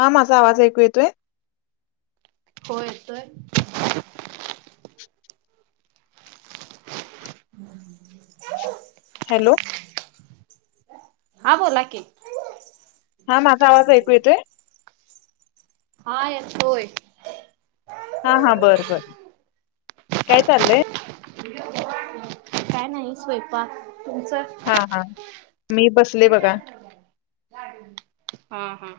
हा माझा आवाज ऐकू येतोय? हो येतोय. [unintelligible] हॅलो हा बोला की. हा माझा आवाज ऐकू येतोय? हा येतोय. हा हा बरं बरं काय चाललंय? काय नाही स्वयंपाक. तुमचं हा हा मी बसले बघा हा हा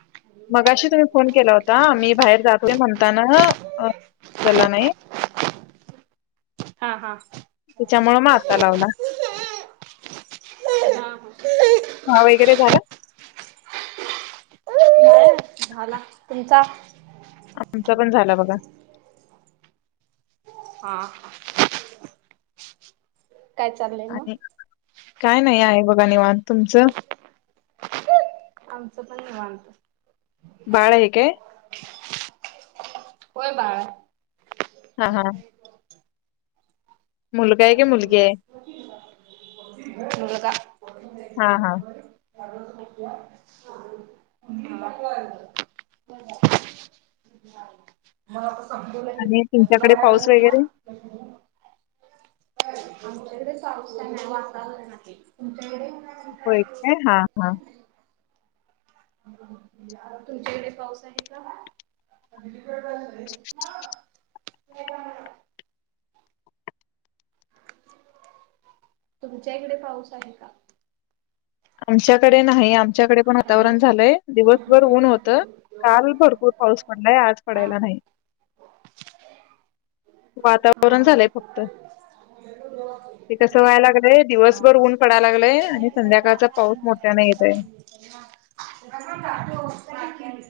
मगाशी तुम्ही फोन केला होता मी बाहेर जातोय म्हणताना उचलला नाही. हा हा त्याच्यामुळ मग आता लावला. कि काम वगैरे झालं. झाला तुमचा आमच पण झालं बघा. हा काय चाललंय मग आणि काय नाही आहे बघा निवांत तुमचं आमचं पण निवांत बाळ आहे काय? ह होय. बाळ हाय. हा हा. मुलगा हाय की मुलगी हाय? मुलगा. हा हा. ह आणि तुमच्याकडे पाऊस वगैरे. आमच्याकडे पावसाचं वातावरण आहे तुमच्याकडे होय काय हा हा. तुमच्या इथे पाऊस आहे का? तुमच्याकडे ते का - - तुमच्या इकडे पाऊस आहे का? आमच्याकडे नाही. आमच्याकडे पण हॅलो वातावरण झालंय दिवसभर ऊन होतं. काल भरपूर पाऊस पडलाय. आज हा पडायला नाही. हा वातावरण झालंय हा फक्त. ते कसं व्हायला लागलंय हा दिवसभर हा उन्ह पडाय लागय संध्याकाळच पाऊस मोठ्यान येतय. चालू हो [unintelligible]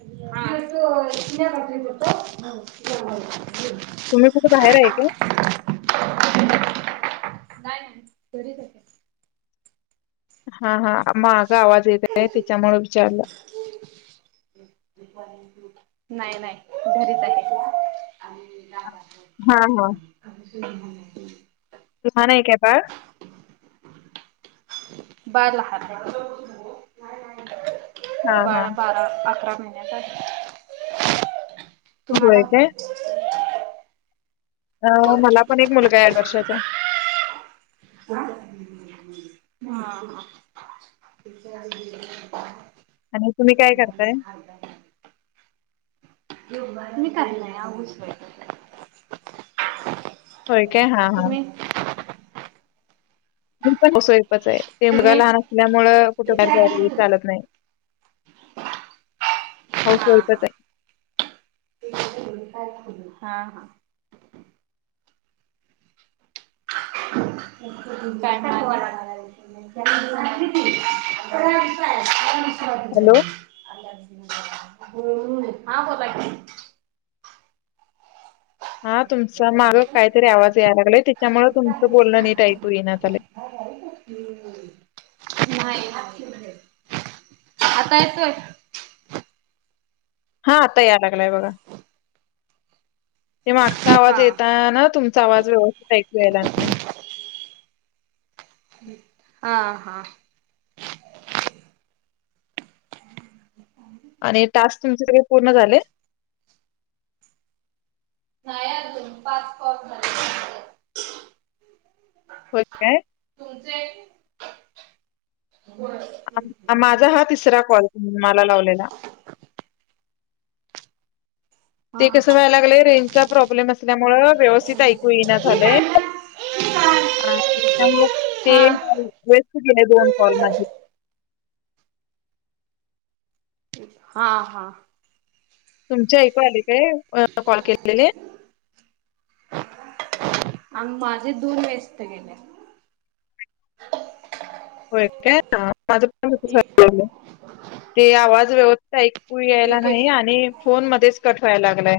कितना तुम्ही कुठं बाहेर आहे का? हा हा. माग आवाज येतय त्याच्यामुळ विचारलं. नाही नाही घरीच आहे. हा हा. ह तुम्हाला हाय का बाळ? बाळ लहान हाय. हा हा. बाळा बारा, अकरा - - म्हणज्या [inaudible] तुम्हाला? होय काय? अ होय मला पण एक मुलगा आहे आठ वर्षाच - - जा. हां हां. आणि तुम्ही काय करताय? हाउस वाईफ हाय. होय. काय? हा हा. तुम्ही? तुमचं कसय तसं आहे, ते मुलगा तुम्ही लहान असल्यामुळे कुठ चालत नाही. हाऊस हा वाईफच हा आहे. हां हां. [unintelligible] [inaudible] हम्म हॅलो. हा बोला की. हा तुमचा माग काहीतरी आवाज यायला लागलाय. त्याच्यामुळ तुमचं बोलणं नीट ऐकू येई ना झालय. नाही, नाही आता येतोय? हां आता यालागलाय बघा. ते मागचा आवाज हा येतानाना तुमचा आवाज व्यवस्थित ऐकू यायला नाही. आ हां. आणि टास्क तुमचे सगळे पूर्ण झाले? नाही अजून पाच कॉल झालेत. होय काय माझा हा तिसरा कॉल. तुम्हाला लावलेला. ते हा कसं व्हायला लागलंय रेंजचा प्रॉब्लेम असल्या मुळं व्यवस्थित ऐकू येई ना झालय. आणि त्यामुळं ते हा वेस्ट गेले दोन कॉल माझे. हां हा. तुमचे ऐकू यालय. कॉल केलेले आणि माझे दोन व्यस्त गेले. होय काय, ना माझ पण एक तसच आवाज व्यवस्थ ऐकू यायला एक एक नाही. आणि फोन मध्येच कट व्हायला लागलाय.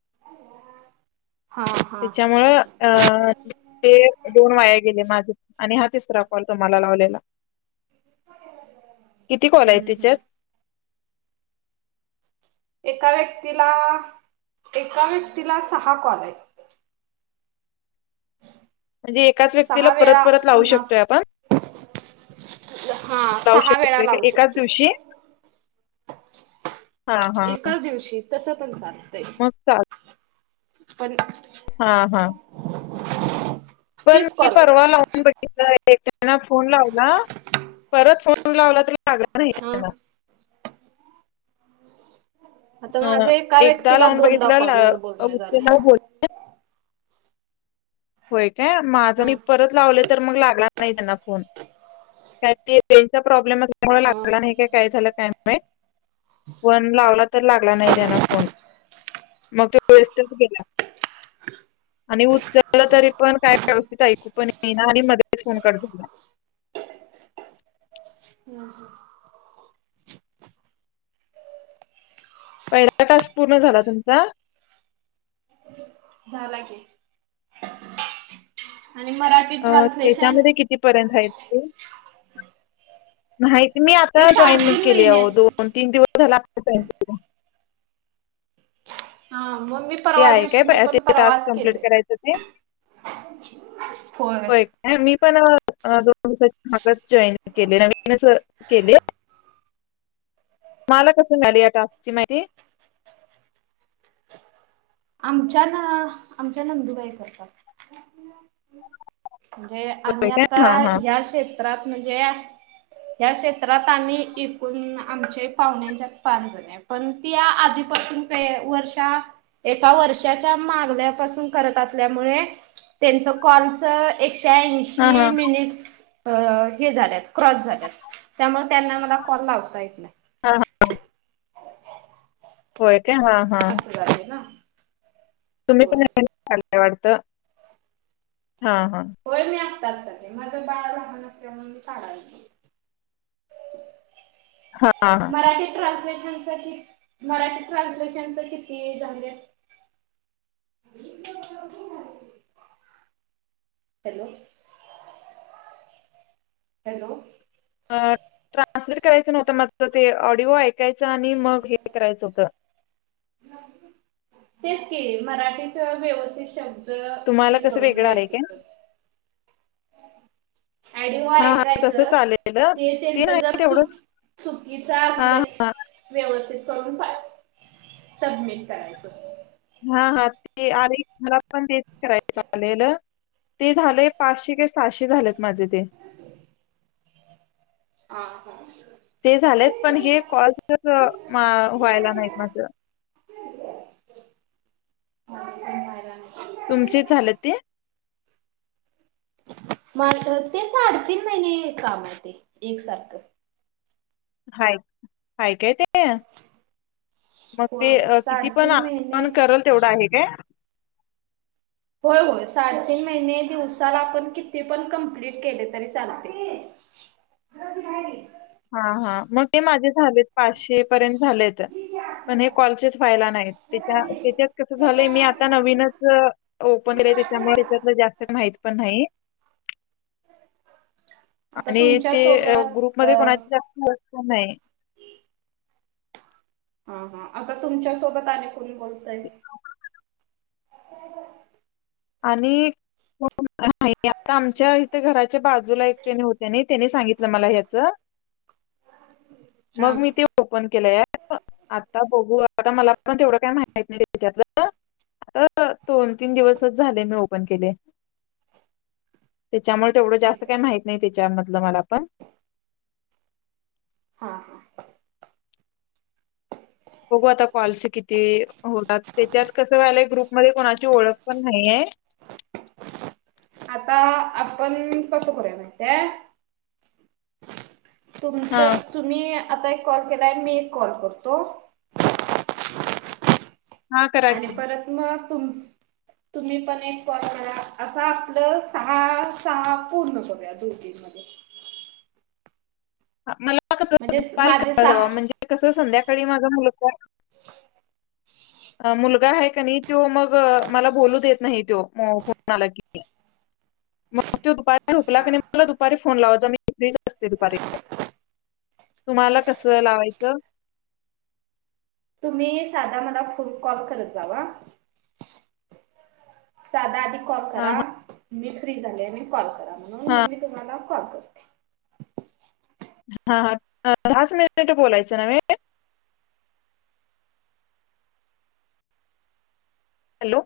[unintelligible] हा त्याच्यामुळं अ ते दोन वाया गेले माझ. आणि हा तिसरा कॉल तुम्हाला लावलेला. किती कॉल आहे हम्म तिच्यात. हम्म एका व्यक्तीला, एका व्यक्तीला सहा कॉल आहेत. म्हणजे एकाच व्यक्तीला सहा परत वेळा परत लावू पुन्हा शकतोय आपण. हा लावू सहा वेळा शकतोयका लावू एकाच शकतो. दिवशी. हा हा एकाच दिवशी तसं पण चाल मंग त पण हां हां [unintelligible] पण मी कॉल परवा आहेत लावून बघितल [unintelligible] त्यांना फोन लावला परत फोन लावला तरी [unintelligible] राहील हा तेला आता अ माझं एका एकदा व्यक्तीला लावून दोनदा बघितलं कॉलवर बोलण झालंय उचलला बोल होय माझ हा मी परत लावले तर मग लागला नाही त्यांना फोन काय ते त्यांचा प्रॉब्लेम चा मूळ हा लागला नाही काय कायझाल माहीत [unintelligible] पण लावला तर लागला नाही त्यानं फोन म त्यो तो वेस्टच गेला आणि उच ल तरी पण काय व्यवस्थित ऐकू पण येईना आणि मधेच फोन कट झाला [unintelligible] हम्म हम्म पहिला टास्क पूर्ण झाला तुमचा [unintelligible] झाला की [unintelligible] अ ट्रान्सलेशन त्याच्यामध्ये कितीपर्यंत आहेत [unintelligible] नाहीत मी ते आता जॉइंटमेंट साडेतीन केलीये आओ महिन्याच दोन तीन दिव लागतच आहे तिकड हम ते आहे काय ते टास्क कम्प्लीट केलंय करायचं ते [inaudible] होय काय मी पण अ दोन दिवसाच्या मागचं जॉईन केले नवीनच केले. तुम्हाला कसं मिळालं या टास्क ची माहिती? आमच्या ना आमच्या नंदुबाई करतात. म्हणजे आम्ही होय काय आता हा हा या शेत त्रात म्हणजे या क्षेत्रात आम्ही एकूण आमचे पाहुण्यांच्यात पांच जणी आहे पण त्या आधीपासून का वर्षा एका वर्षाच्या मागल्यापासून करत असल्यामुळे त्यांच कॉलच एक हा हा श्यायेंशी मिनिट्स अ हे झाल्यात क्रॉस झाल्यात त्यामुळं त्यांना मला कॉल लावता येत नाही. हां, व्हय असं झालंय ना? तुम्ही होय. पण यावेळेला कॉल ला वाटतं. हां हां. होय मी आत्ताच आली. माझं बाळ लहान असल्यामुळ मी काढाले, हां, हां. मराठी ट्रान्सलेश मराठी ट्रान्स्लेशन साठी, मराठी ट्रान्सलेशनच किती झाल्यात? हॅलो, हॅलो, अं ट्रान्सलेट करायचं नव्हतं माझं. ते ऑडिओ ऐकायचं आणि मग हे करायचं होतं. तेच की मराठी च व्यवस्थित शब ब्द तुम्हाला हे कसं करून वेगळं आलंय लिहायचं काय? होत. ऑडिओ हां, हां. तसं ऐकायचं चाललेलं. ते त्यांच नाही जर तेवढं चूक चुकीचं हां, असलं हां. व्यवस्थित करून पाठ सबमिट करायचं. हां हां ते आलय मला पण तेच करायच आलेलं. ते झालंय पाचशे का सहाशे झालेत माझे ते. हां हां. ते झालेत पण हे कॉल्सचच म व्हायला नाहीत माझ. तुमचे झालं ते? मला तर ते साडेतीन महिने काम आहे ते. एकसारखं. हाय, हाय काय ते? मग होय होय ते किती पण साडेतीन आपण महिने करल तेवढं आहे काय? होय होय. साडेतीन महिने, दिवसाला आपण किती पण कमप्लीट केले तरी चालतंय. हां हां मग ते माझ्यात झालेत पाचशे पर्यंत झालेत. पण हे कॉलचेच व्हायला नाहीत. त्याच्या त्याच्यात कस झालंय मी आता नवीनच ओपन केले, त्याच्यामुळे हच्यातल जास्त माहीत पण नाही. आता आणि तुमच्या ते ग्रुप सोबत अ मध्ये कोणा [unintelligible] हां हां. आता तुमच्या सोबत आणि कोण बोलतंय? आणि कोण न्हाई. आता आमच्या इथे घरा च्या बाजूला एक जनी होत्या नाई. तेनि सांगितलं मला ह्याच. हा मग मी ओपन केलं ॲप. आता बघु आता मला पण तेवढं काही माहित नाही त्याच्यातलं. आता दोन तीन दिवस च झाले. मी ओपन केले. त्याच्यामुळे तेवढं जास्त ठीक आहे. काही माहत नाही ते च्या मधलं मला पण. हा हा. बघू आता कॉल्स किती होतात? त्याच्यात कसं व्हायलाय, ग्रुपमध्ये कोणाची ओळख पण नाही आहे. आता आपण कसं करूया माहिती आहे? हा तुमचं तुम्ही आता एक कॉल केलाय, मी एक कॉल करतो. हा करा आणि की परत मग तुम्ही पण एक कॉल करा असं आपलं सहा-सहा पूर्ण करूया दोघींमध्ये ह मला मला कस म्हणजे दुपारी माझे करत जावा सहा म्हणजे कसं संध्याकाळी माझा मुलगा मुलगा हाय कने त्यो मग मला बोलू देत नाही त्यो फोन आला कीने मग तत्यो दुपारी झोपला हा कने हा मला दुपारी फोन लावत जावा फ्रीच असते दुपारी. तुम्हाला कसं लावायचं? तुम्ही साधा मला फोन कॉल करत जावा साधा आधी कॉल हा करा. हा मी फ्री झाले मी कॉल करा. म्हणून हा मग मी तुम्हाला कॉल करते. हा हा दहाच मिनिट बोलायचं नवे. हॅलो.